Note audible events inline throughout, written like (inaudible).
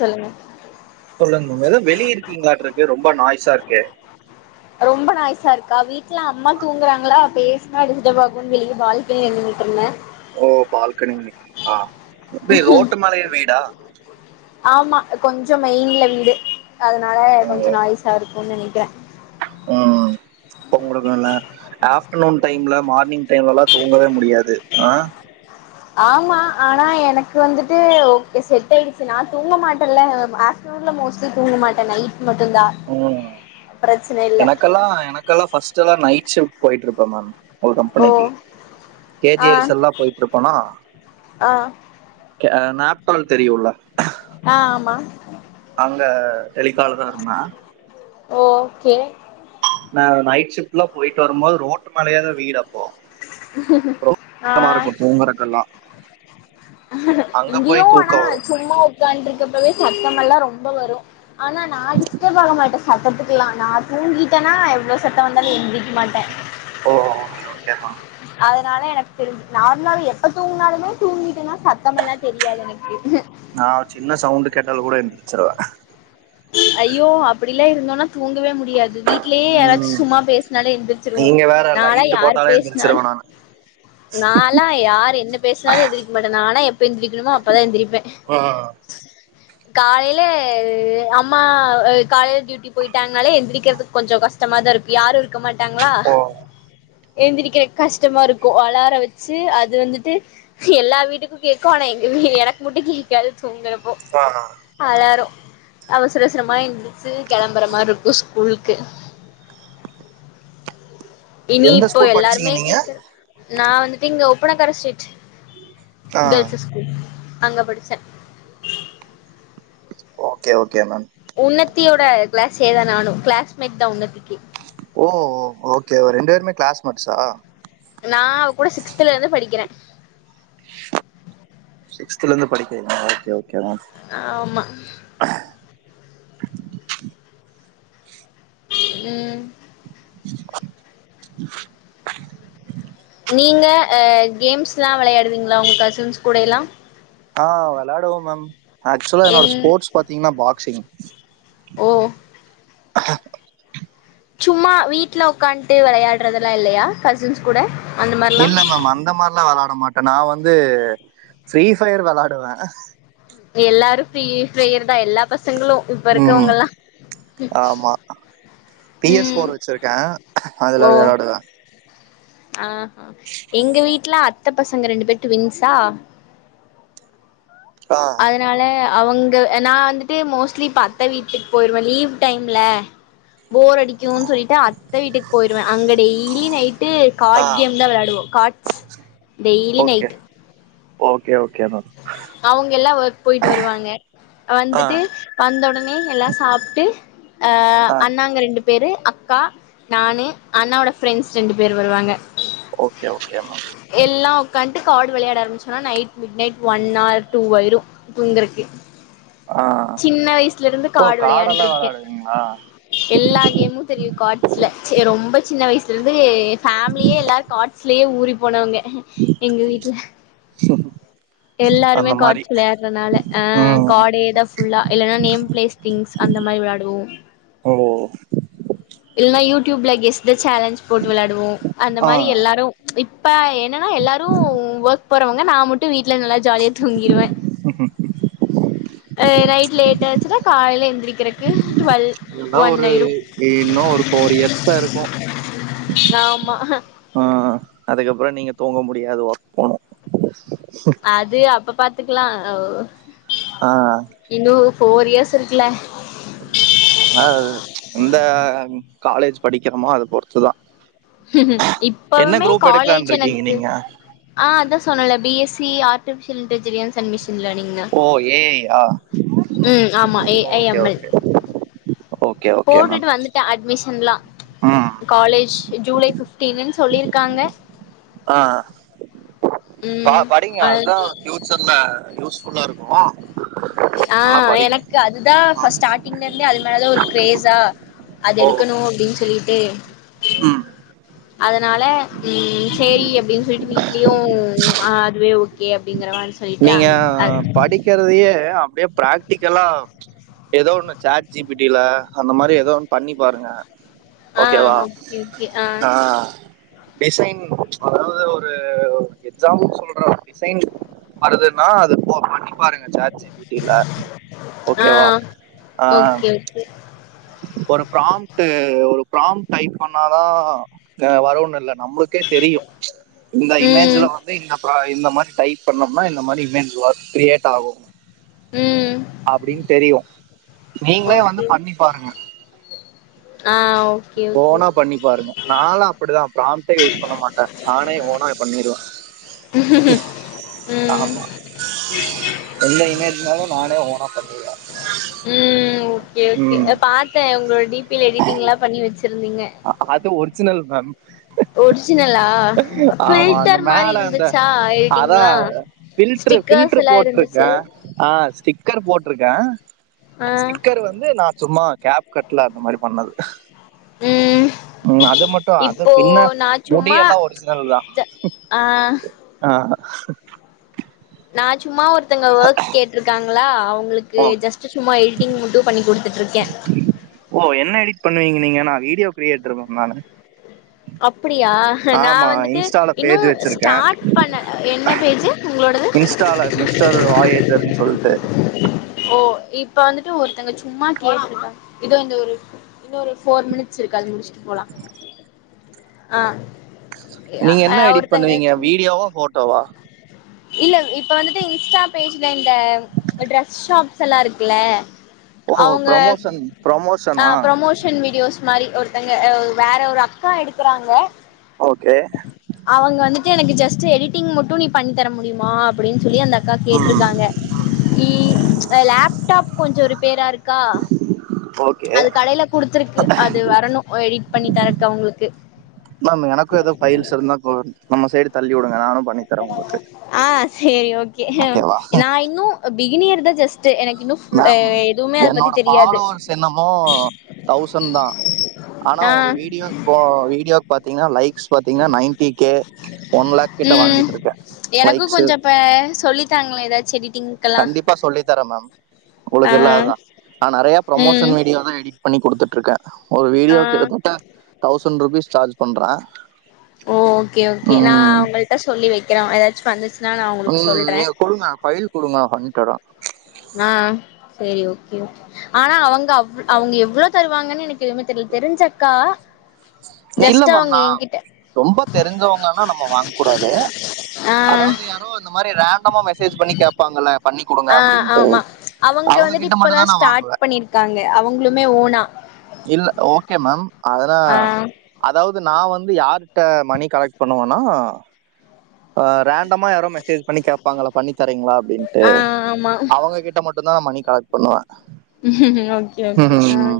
சொல்லுங்க சொல்லுங் மேம் ஏதோ வெளிய இருக்கீங்ளாட்ருக்கு ரொம்ப நாய்ஸா இருக்கே கா வீட்டுல அம்மா தூங்குறாங்களா பேஸ்னா டிஸ்டர்ப் ஆகும்னு வெளிய பால்கனில நின்னுட்டு இருந்தேன் ஓ பால்க்கனி நிக்க ஆஹ் எப்படி ரோட்டு மேலே வீடா ஆமா கொஞ்சம் மெயின்ல வீடு அதனால் கொஞ்சம் நாய்ஸாக இருக்கும்னு நினைக்கிரேன் க ம் ம் அப்ப உங்களுக்கு அங்க ஆஃப்டர்னூன் டைம்ல மார்னிங் டைம்ல தூங்கவே முடியாது ஹ ஆமா ஆனா எனக்கு வந்துட்டு ஓகே செட் ஆயிடுச்சு நான் தூங்க மாட்டேன்ல ஆப்டர்நூன்ல மோஸ்ட்லி தூங்க மாட்டேன் நைட் மட்டுந்தா உஹம் பிரச்சன இல்ல எனக்கெல்லாம் எனக்கெல்லாம்ஸ் ஃப்ஸ்டெல்லாம் நைட் ஷிப்ட் போயிட்டு இருக்கு ப்ரமேம் ஒரு ஓ கம்பெனிக்கு ஆ கேஜிஐஸ் எல்லாம் போயிட்டு இருப்போனா ஆ ஹ நாப்டோள் தெரியுள்ள ஆஹ் ஆமா அங்க தெலிக்கால தான் இருந்தே ஓகே நை் ஷிப்ட்ல போயிட்டு வரும்போது ரோட்டு மேலே தான் வீடு அப்போ சுத்தமா ஆஹ் இருக்கும் தூங்குறதுக்கெல்லாம் அங்க போய் இங்கேயும் ஆனா தூக்கம் வரும் சும்மா உட்கான்டு இருக்க இப்பவே சத்தமெல்லாம் ரொம்ப வரும் ஆனா நான் டிஸ்டர்ப ஆக மாட்டேன் சட்டத்துக்கலா நான் தூங்கிட்டேன் சத்தன்னா எவ்வளோ சத்தம் வந்தாலும் எந்திக்க மாட்டேன் எம்மா அதனால எனக்கு தெரிஞ்ச நார்மலாவ எப்ப தூங்கினாலுமே தூங்கிட்டுன்னா சத்தமல்லாம் தெரியாது எனக்கு கேட்டால கூட எந்துச்சுருவா ஐயோ அப்டிலாம் இருந்தோனா தூங்கவே முடியாது வீட்லயே யாராச்சு ம் சும்மா பேஸ்னாலே எந்திச்சிருவோம் நீங்க வேற நாளா லைட்டு யாரு போட்டாலே எந்திரிச்சிருவே பேஸ்னாலும் நானு நாலா யார் என்ன பேஸ்நாலும் எந்திரிக்க மாட்டேன் நாலா எப் எப்ப எந்திரக்கணுமோ அப்பதான் எந்திரி வேன் ஆ காலையில அம்மா காலையில டியூட்டி போயிட்டாங்கனாலே எந்திரிக்கிறதுக்கு கொஞ்சம் கஷ்டமா தான் இருக்கும் யாரும் இருக்க மாட்டேங் ட்டாங்களா ஓ எழுந்திரிக்கிற கஷ்டமா இருக்கும் அலாரம் வச்சு அது வந்துட்டு எல்லா வீட்டுக்கும் கேட்கும் ஆனால் எங்க வீ எனக்கு மட்டும் கேட்காது தூங்குறப்போ ஆ ஆ அலாரம் அவசர சரமா எழுத்துருச்சி கிளம்புற மாரி இருக்கும் ஸ்கூலுக்கு இனி எந்த இப்போ ஸ்கூல் படிச்சீங்க எல்லாருமே நீங்க கேக்குற நான் வந்துட்டு இங்க ஒப்பனக்கார ஸ்ட்ரீட் ஆ கேள்ஸ்சஸ் ஸ்கூல் அங்கபடிச்சன் ஓகே ஓகே மேம் உன்னத்தியோட கிளாஸ் ஏ தான் நானும் கிளாஸ்மேட் தான் உன்னத்திக்கு ஓ ஓகே ரெண்டு பேருமே கிளாஸ்மட்ஸா நான் அவ கூட சிக்ஸ்துலருந்து படிக்கிறேன் சிகஸ்தலிருந்து படிக்கிறீங்களா ஓகே ஆமா க (unintelligible) (unintelligible) உம் (unintelligible) நீங்க அஹ் கேம்ஸ்லாம் விளையாடுவீங்களா உங்க கசின்ஸ் கூடலாம் ஆஹ் விலையாடுவோம் மேம் ஆக்சுவலா என்னோட என் ஸ்போர்ட்சு பாத்தீங்கன்னா பாக்சிங் ஓ ஹாக் சும்மா வீட்டுல உக்காட்டு விளையாடுறதுல்லாம் இல்லையா கசின்ஸ் கூட அந்த மாரிலா இல்ல மேம் அந்த மாதிரல்லாம் விளையாட மாட்டேன் நான் வந்து வந்து ஃரீபயர் விளையாடுவேன் எல்லாரும் ஃப்ரீஃபயர் எல்லா பசங்க சங்கலும் இப்ப ம் இருக்கவங்கல்லாம் பிஎஸ் போர் வச்சிருக்கேன் அதுல விலையாடுவேன் ஆஹ் எங்க வீட்டு்ல அத் த்த பசங்க ரெண்டு பேரும் டுவின்ஸ் ஆஹா ஆ அதனால அவங்க நான் வந்துட்டு மோஸ்ட்லி அத்த வீட்டுக்கு போயிருவேன் லீவ் டைம்ல போர் அடிக்குனு சொல்லிட்டு அத்தை வீட்டுக்கு போயிருவேன் அங்க டெய்லி நைட்டு ஆ கார்ட் கேம் தான் விளையாவோம் cards daily okay night okay okay அவங்க எல்லாம் போயிட்டு வருவாங்க ஆ வந்துட்டு வந்த உடனே எல்லாம் சாப்புட்டு அஹ் ஆ அண்ணாங்க ரெண்டு பேர் அக்கா நானு அண்ணாவோட ஃப்ரெண்ட்ஸ் ரெண்டு பேரு வருவாங்க ஓகே ஓகேமா காடு வெளையாட ஆரம்பிச்சா night midnight one or two ஆயிரு தூங்கருக்கு ஆ சின்ன வயசுல இருந்து ஓ காடு கார்டெல்லாம் வெளையாண்டருக்கேன் விளாடுவீங்களா எல்லா கேமும் தெரியும் கார்ட்ஸ்ல சே ரொம்ப சின்ன வயசுல இருந்து பேஃமிலியே எல்லார் காட்ஸ்லேயே ஊரி போனவங்க எங்க வீட்ல எல்லாருமே அந்த மாதிரி கார்ட்ஸ் வெளையாடுறதுனால ஆஹ் ம் கார்டேதான் ஃபுல்லா இல்லன்னா நேம் பிளேஸ் திங்ஸ் அந்த மாரி வெளையாடுவோம் ஓ இல்லனா யூடியூப் ல கெஸ்டஸ் சேலஞ்ச் போட்டு விளையாடுவோம் அந்த ஆ மாதிரி எல்லாரும் இப் பாய நாஎல்லாரும் ஒர்க் போறவங்க நா மட்டும் வீட்ல நல்லா ஜாலியா தூங்கிருவே ஆ நைட் லேட் ஆச்சுன்னா காலைல எந் இருக்கிருக்கு இதெல்லாம் ஒரு யே இன்னு ஒரு ஃபோர் இயர்ஸ்தா இருக்கும் ஆமா ஆஹ் அதுக்கப்புற நீங்க தூங்க முடியாது ஒர்க் போகணு அது அப்ப பாத்து கத்துக்கலாம் ஆஹ் போர் இயர்ஸ் இருக்குல ஆஹ் எந்த காலேஜ் படிக்கிறோமோ அதை பொறுத்துதா இப்பவுமே காலேஜ் இருக்கீங்க எனக்கு நீங்க ஆஹ் அதான் சொன்னெல B S C C artificial intelligence and machine இல்ல நீங்க ஓ ஏஐயா உம் ஆமா A I okay M L okay okay okay ma'am போட்டுட்டு வந்துட்டேன் அட்மிஷன்லாம் ம் காலேஜ் ஜூலை பிப்த் டின்னு சொல்லிருக்காங்க ஆஹ் பா ம் படிங்க அது அதுதான் ஃபியூச்சர்ல யூஸ் ஃபுல்லாஇருக்குமா ஆஹ் எனக்கு அதுதான் ஆ ஸ்டார்ட்டிங்ல இருந்தே அது மேலதான் ஒரு கிரேஸா அது ஓ எடுக்கணும் அப்படின்னு சொல்லிட்டு ம் அதனால உஹம் சரி அப்படின்னு சொல்லிட்டு வீட்லயும் அதுவே ஓகே அப்படிங்கற மாதிரி நீங்க படிக்கிறதையே அப்படியே பிராக்டிக்கலாக ஏதோ ஒன்று சாட் ஜிபிடியில் அந்த மாதிரி ஏதோ ஒன்று பண்ணி பாருங்க ஓகேவா ஆஹ்ஓகே ஓகே ஆஹ் ஆ டிசைன் அதாவது ஒரு எக்ஸாம்பிள் சொல்ற டிசைன் வருறதுன்னா அது பண்ணி பாருங்க சாட்ஜிப்பில ஆ ஓகேவா ஆஹ் ஓகே ஓகே ஒரு பிராம்ட் ஒரு பிராம் டைப் பண்ணாதான் வரன்னு இல்லை நம்மளுக்கே தெரியும் இந்த இமேஜல ம் வந்து இந்த இந்த மாதிரி டைப் பண்ணம்னா இந்த மாதிரி இமேஜ் ஒர்க் கிரியேட் ஆகும் ம் அப்படின்னு தெரியும் நீங்களே வந்து ஓகே பண்ணி பாருங்க ஆ ஓகே ஓகே போன பண்ணி பாருங்க நானும் அப்படிதான் யூஸ் பண்ண மாட்டேன் நானே ஓனா பண்ணிருவேன் ம் ஆமா எந்த இமேஜாலும் நானே ஓனா பண்ணிருவேன் உம் ஒருடிப் எடிட்டங்லாம் பண்ணி வச்சு அது ஒரிஜினல் மேம் ஒரிஜினலா ஆமா அந்த பில்டர் மாதிரி மேல அந்த இருந்துச்சா அதான் எழுட்டீங்களா ஃபில்டர் ஸ்டிக்கர்ஸ் ஃபில்டர் எல்லாம் இருந்துச்சு இருக்கா ஆ ஸ்டிக்கர் வந்து நா சும்மா கேப் கட்ல அந்த மாதிரி பண்ணது ம் உம் அது மட்டும் அது இப்போ பின்ன நா முடிய சும்மா எல்லாம் ஒரிஜினல் தான்ஹ ஜ ஆ (inaudible) நான் சும்மா ஒருத்தங்க ஒர்க் கேட்டிருக்காங்க (unintelligible) உங்களுக்கு ஓ ஜஸ்ட்டு சும்மா எழு (unintelligible) ஓ என்ன எடிட் பண்ணுவீங்க நீங்கன்னா வீடியோ கிரியேட்டரு மேம் நானு அப் அப்டியா நா வந்துட்டு இன்ஸ்டால இன்னு பேஜ் வச்சிருக்கேன் ஸ்டார்ட் பண்ண என்ன பேஜு உங்களோடது இன்ஸ்டால மிஸ்டர் வாயேஜர்னு சொல்லிட்டு ஓ இப் இப்ப வந்துட்டு ஒருத்தங்க சும்மா கேட்ருக்காங்க இதோ இந்த ஒரு இன்னு ஒரு ஃபோர் மினிட்ஸ் இருக்கு அது முடிச்சுட்டு போலா ஆஹ் யா நீங்க ஆ என்ன எடிட் ஒருத்தங்க பண்ணுவீங்க சும்மா வீடியோவா போட்டோவா இல்ல இப்ப வந்துட்டு இன்ஸ்டா பேஜ்ல இந்த ட்ரெஸ் ஷாப்ஸ்லா இருக்குல்ல ஓ அவங்க ப்ரமோஷன் ஆ ப்ரமோஷனா ப்ரமோஷன் வீடியோஸ் மாரி ஒருத்தங்க அ வேற ஒரு அக் க்கா எடுக்கறாங்க ஓகே அவங்க வந்துட்டு எனக்கு ஜ ஸ்ட் எடிட்டிங் மட்டு நீ பண்ணித்தர முடியுமா அப்டின் சொல்லி அந்த அக்கா கேட்ருக்காங்க நீ அ லேப்டாப் கொஞ்ச ரிப்பேரா இருக் க்கா ஓகே அது கடையில குடுத்துருக்கு அது வரணு எடிட் பண்ணி தரட்டு அவங்களுக் மேம் எனக்கும் ஏதோ ஃபைல்ஸ் இருந்தா ப்போ நம்ம சைடு தள்ளி விடுங்க நானும் பண்ணி தரேன் உங்களுக்கு ஆஹ் சேரி ஓகே ஓகேவா நா இன்னு பிகினியர் த ஜஸ் மேம் என்னோட தெரியாது ஃபாலோவர்ஸ் என்னமோ தௌசண்தா ஆனா ஆ ஒரு வீடியோ ப்போ வீடியோக் பாத்தீங்கன்னா லைக் ஸ் பாத்தீங்கனா நைன்ட்டி கே ஒன்லேக் கிட்ட ம் வாங்கிட்டு இருக்கே எனக்கு லைக்ஸு கொஞ்சோ இப்ப சொல்லித்தாங்களே ஏதாச்சு எடிட்டிங்க்கெல்லா கண்டிப்பா சொல்லித் தரே மேம் உங்களுக்கு ஆ இல்லாததா நா நெறைய ம் ப்ரமோஷன் வீடியோதா எடிட் பண் ண்ணி குடுத்துட்ருக்கே ஒரு ஆ வீடியோ கிட்டத்தட்ட தௌசண்ட் ருபீஸ் சார்ஜ் பண்றே ஓ ஓகே ஓகே நா ம் அவுங்கள்ட்ட சொல்லி வைக்கிறே ஏதாச்சும் வந்துச் உம் நீங்க குடுங்க ஃபைல் குடுங்க பண்ணித்தறோம் ஆஹ் செரி ஓகே ஆனா அவங்க அவ் அவங்க எவ்ளவு தருவாங்கன்னு எனக்கு எதுமே தெரியல தெரிஞ்சக்கா இல்ல ஜஸ்ட் மேம் அவங்க நா என்கிட்ட ரொம்ப தெரிஞ்சவங்கன்னா நம்ம வாங்க கூடாது ஆ அதாவது யாரோ இந்த மாரி ரேண்டமா மெசேஜ் பண்ணி கேப்பாங்கல்ல பண்ணி குடுங்க ஆஹ் அப்டின்ட்டு ஆமா அவங்க வந்துட்டு கிட்ட மட்டு தா இப்பதான் நா ஸ்டார்ட் வாங்குவே பண்ணிருக்காங்க அவங்களுமே ஓனா இல்ல ஓகே மேம்அததா அத ஆ அதாவது நான் வந்து யாரிட்ட மணி கலெக்ட் பண்ணுவேனா ஆஹ ரண்டமா யாரோ மெசஜ் பண்ணி கேப் பாங்கள் பண்ணி தரிங்களா அப்டின்ட்டு ஆ ஆமா அவங்க கிட்ட மட்டும் தான் மணி கலெக்ட் பண்ணுவேன் உம் ஓகே ஓகே ஆஹ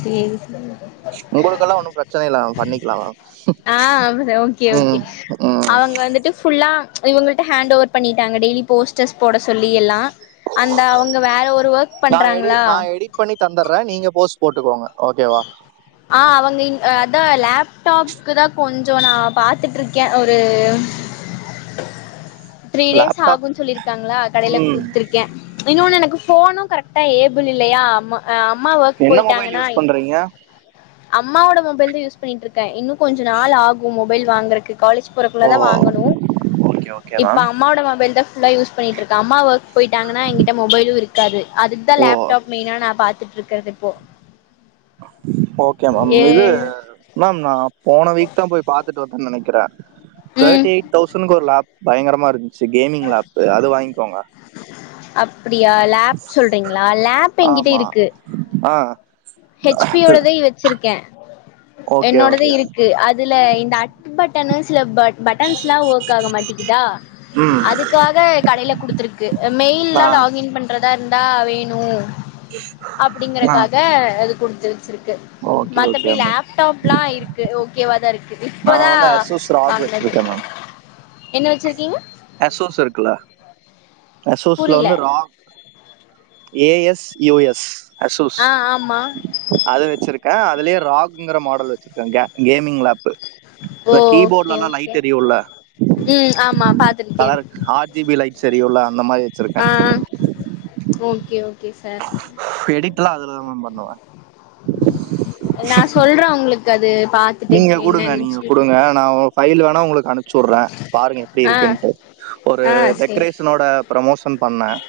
சரி உங்களுக்கெல்லாம் ஒண்ணும் பிரச்சனை இல்ல பண்ணிக்கலாம் ஆ ஓகே மேம் ஓகே உம் உம் இவங்கள்ட ஹேண்ட் ஓவர் பண்ணிட்டாங்க டெய்லி போஸ்டர்ஸ் போட சொல்லி எல்லாம் அந்த அவங்க வேற ஒரு ஒர்க் நான் எடி பண்றாங்களா நான் எடிட் பண்ணி தந்துடுறேன் நீங்க போஸ்ட் போட்டுக்கோங்க ஓகேவா ஆஹ் அவங்க அதான் லேப்டாப்க்கு தான் கொஞ்சே சோ நான் பார்த்துட்டுருக்கேன் ஒரு த்ரீ டேஸ் லேப்டாப் ஆகுன்னு சொல்லியிருக்காங்களா கடைல ம் குடுத்துருக்கேன் இன்னொன்னு எனக்கு போனும் கரெக்ட் டா ஏபிள் இல்லையா ஆமா அம்மா ஒர்க் என்ன மொபைல் போயிட்டாங்கன்னா யூஸ் பண்றீங்க அம்மாவோட மொபைல் யூஸ் பண்ணிட்டுற்றுக் இன்னும் கொஞ்சம் நாள் ஆகும் மொபைல் வாங்குறக்கு காலேஜ் போறக்குள்ள ஓ தான் வாங்கணும் ஓகே ஓகே இப்போ மேம் அம்மாவோட மொபைல் தான் எல்லாம் யூஸ் பண்ணிட்டு இருக்கா அம்மாவ போயிட்டாங்கன்னா எங்கிட்ட மொபைலும் இருக்காது அதுக்கு தான் ஓ லேப்டாப் மெயினா நான் பார்த்துட்டு இருக்கிறது இப்போ ஓகே மேம் ஏ இது மேம் நான் போன வீக் தான் போய் பாத்துட்டு வந்தேனு நினைக்கிறேன் ம் தேர்டி எயிட் தௌசண் ஒரு லாப் பயங்கரமா இருந்துச்சு கேமிங் லேப் அது வாங்கிக்கோங்க அப் அப்படியா லேப் சொல்றீங்களா லேப் எங்கிட்ட ஆமா இருக்கு ஆ ஹெச்பியோடதே வச்சிருக்கேன் ஓகே என்னோடதே ஓகே இருக்கு அது அதுல இந்த அ சில பட்டஸ் ஒர்க் ஆக மாட்டிக்கதா ம் அதுக்காக கடையில குத்துருக்கு நா மெயில்யெல்லாம் லாகின் பண்றதா இரு ட வேணு ஆ அப்படிங்கறக்காக அது கொடுத்த இருக்கு ஓகே படி ஓகே மேம் லேப்டாப் எல்லாம் இருக்கு ஓகே ஒகேவா தா இருக் நா இப்பதான் வந்து வந்தது அசூஸ் இருக்குல அசூஸ்ல புரில வந்து ராக ஏ எஸ் ஏஎஸ் அசூஸ் ஆ ஆமா அது வச்சிருக்கேன் அதுலே ராக்ங்கிற மாடல் வச்சிருக்க கேமிங் லப் ஓ ஓகே ஓகே எரியும்ல உம் கலர் ஆ ஜிபி லைட் சரியுலா அந்த மாதிரி வச்சிருக்கே ஆ ஓகே ஓகே சார் எடிட் எலாம் அதுலதான் மேம் பண்ணுவேன் நான் சொல்றேன் உங்களுக்கு கது நீங்க குடுங்க நீங்க குடுங்க நான் பைல் வேணா உங்களுக்கு அனுப்ச்சி விடுறேன் பாருங்க எப்படி ஆ இருக்குன்ட்டு ஒரு ஆ சேரி டெக்கரேஷனோட ப்ரமோஷன் பண்ணேன்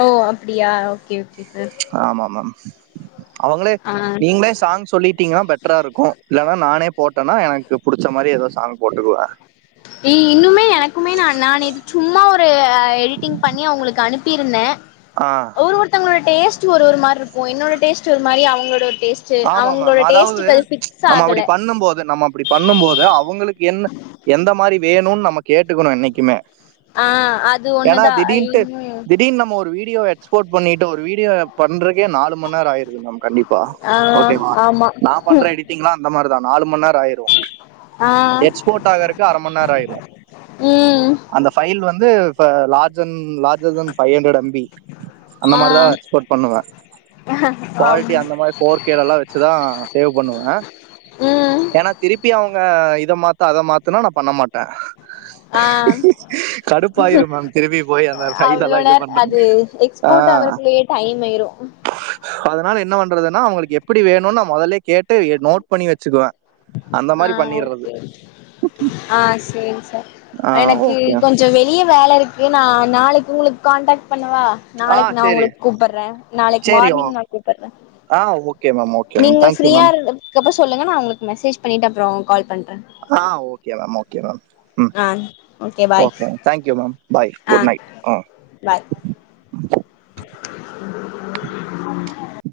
ஓ அப்டியா ஓகே சார் ஆமா மேம் (inaudible) அவங்களே ஆ நீங்களே சாங் சொல்லிட்டீங்கன்னா பெட்டரா இருக்கும் இல்லனா நானே போட் இல்லன்னா எனக்கு பிடிச்ச மாதிரி ஏதோ சாங் போட்டுக்குவேன் ஏய் இன்னுமே எனக்குமே நான் நான் இது சும்மா ஒரு எடிட்டிங் பண்ணி அவங்களுக்கு அனுப்பியிருந்தேன் ஆஹ் ஒரு ஒருத்தோங்களோட டேஸ்ட் ஒரு ஒரு மாரி இருக்கும் என்னோட டேஸ்ட் ஒரு மாரி அவங்களோட டேஸ்ட் ஆமா அவங்களோட மேம்அதாவது டேஸ்ட்டுக்கு அது ஃபிக்ஸ் நம்ம ஆகல அப்படி பண்ணும் போது நம்ம அப்படி பண்ணும் போது அவங்களுக்கு என்ன எந்த மாதிரி வேணும்னு நம்ம கேட்டுக்கணும் என்னைக்குமே ஆஹ் அது ஏன்னா ஒண்ணுதான் திடீர்னுட்டு இன்னும் திடீர்னு நம்ம ஒரு எக்ஸ்போர்ட் பண்ணிட்டு ஒரு வீடியோ பண்றதுக்கு அதுக்கே நாலு மணி நேரம் ஆயிருது மேம் கண்டிப்பா ஆ ஓகேவா ஆமா நான் பண்ற ம் எடிட்டிங்லாம் அந்த மாதிரிதான் நாலு மணிநேரம் ஆயிரும் ஆ எக்ஸ்போர்ட் ஆகுறக்கு அரைமணி நேரம் ஆயிரும் ம் அந்த பையில் வந்து இப்ப லாஜன் லஜ பைவ் ஹண்ட்ரட் அம்பி அந்த ஆ மாதிரி தான் எக்ஸ்போர்ட் பண்ணுவன் ஆம் குவாலிட்டி அந்த மாதிரி போ கேட்டல்லாம் வச்சுதான் சேவ் பண்ணுவேன் ம் ஏன்னா திருப்பி அவங்க இத மாத்து அத மாத்துன்னா நான் பண்ண மாட்டேன் ஆஹ் கடுப்பாயிரும் மேம் திருப்பி போய் அந்த ஃபைல் அவ்வளோ எல்லாம் இது நேர பண்றது அது எக்ஸ்போர்ட் ஆஹ் ஆகுறக்குள்ளயே டைம் ஆயிரும் அதனால என்ன பண்றதுன்னா அவங்களுக்கு எப்போ எப்படி வேணும் நான் முதலே கேட்டு நோட் பண்ணி வச்சுக்குவேன் அந்த மாதிரி ஆஹ பண்ணிடுறது ஓகே ஆஹ சேரி சார் ஆ எனக்கு ஓகே கொஞ்சம் வெளிய வேலை இருக்கு நா நாளைக்கு உங்களுக்கு காண்டக்ட்டு பண்ண வா ஆ நாளைக்கு நான் சரி உங்களுக்கு கூப்பிடுறேன் நாளைக்கு சரி ஓ மார்னிங் நான் கூப்பிடுறேன் ஆ ஓகே மேம் ஓகே மேம் நீங்க தேங்க்யூ ஃப்ரீயா மேம் இரு அப்பறம் சொல்லங்க நான் உங்களுக்கு மெசேஜ் பண்ணிட்டுப்புறம் கால் பன்றேன் ஆஹ ஓகே மேம் ஓகே மேம் ம் ஆ okay bye okay thank you ma'am bye ஆ குட் நைட் பாய் (unintelligible)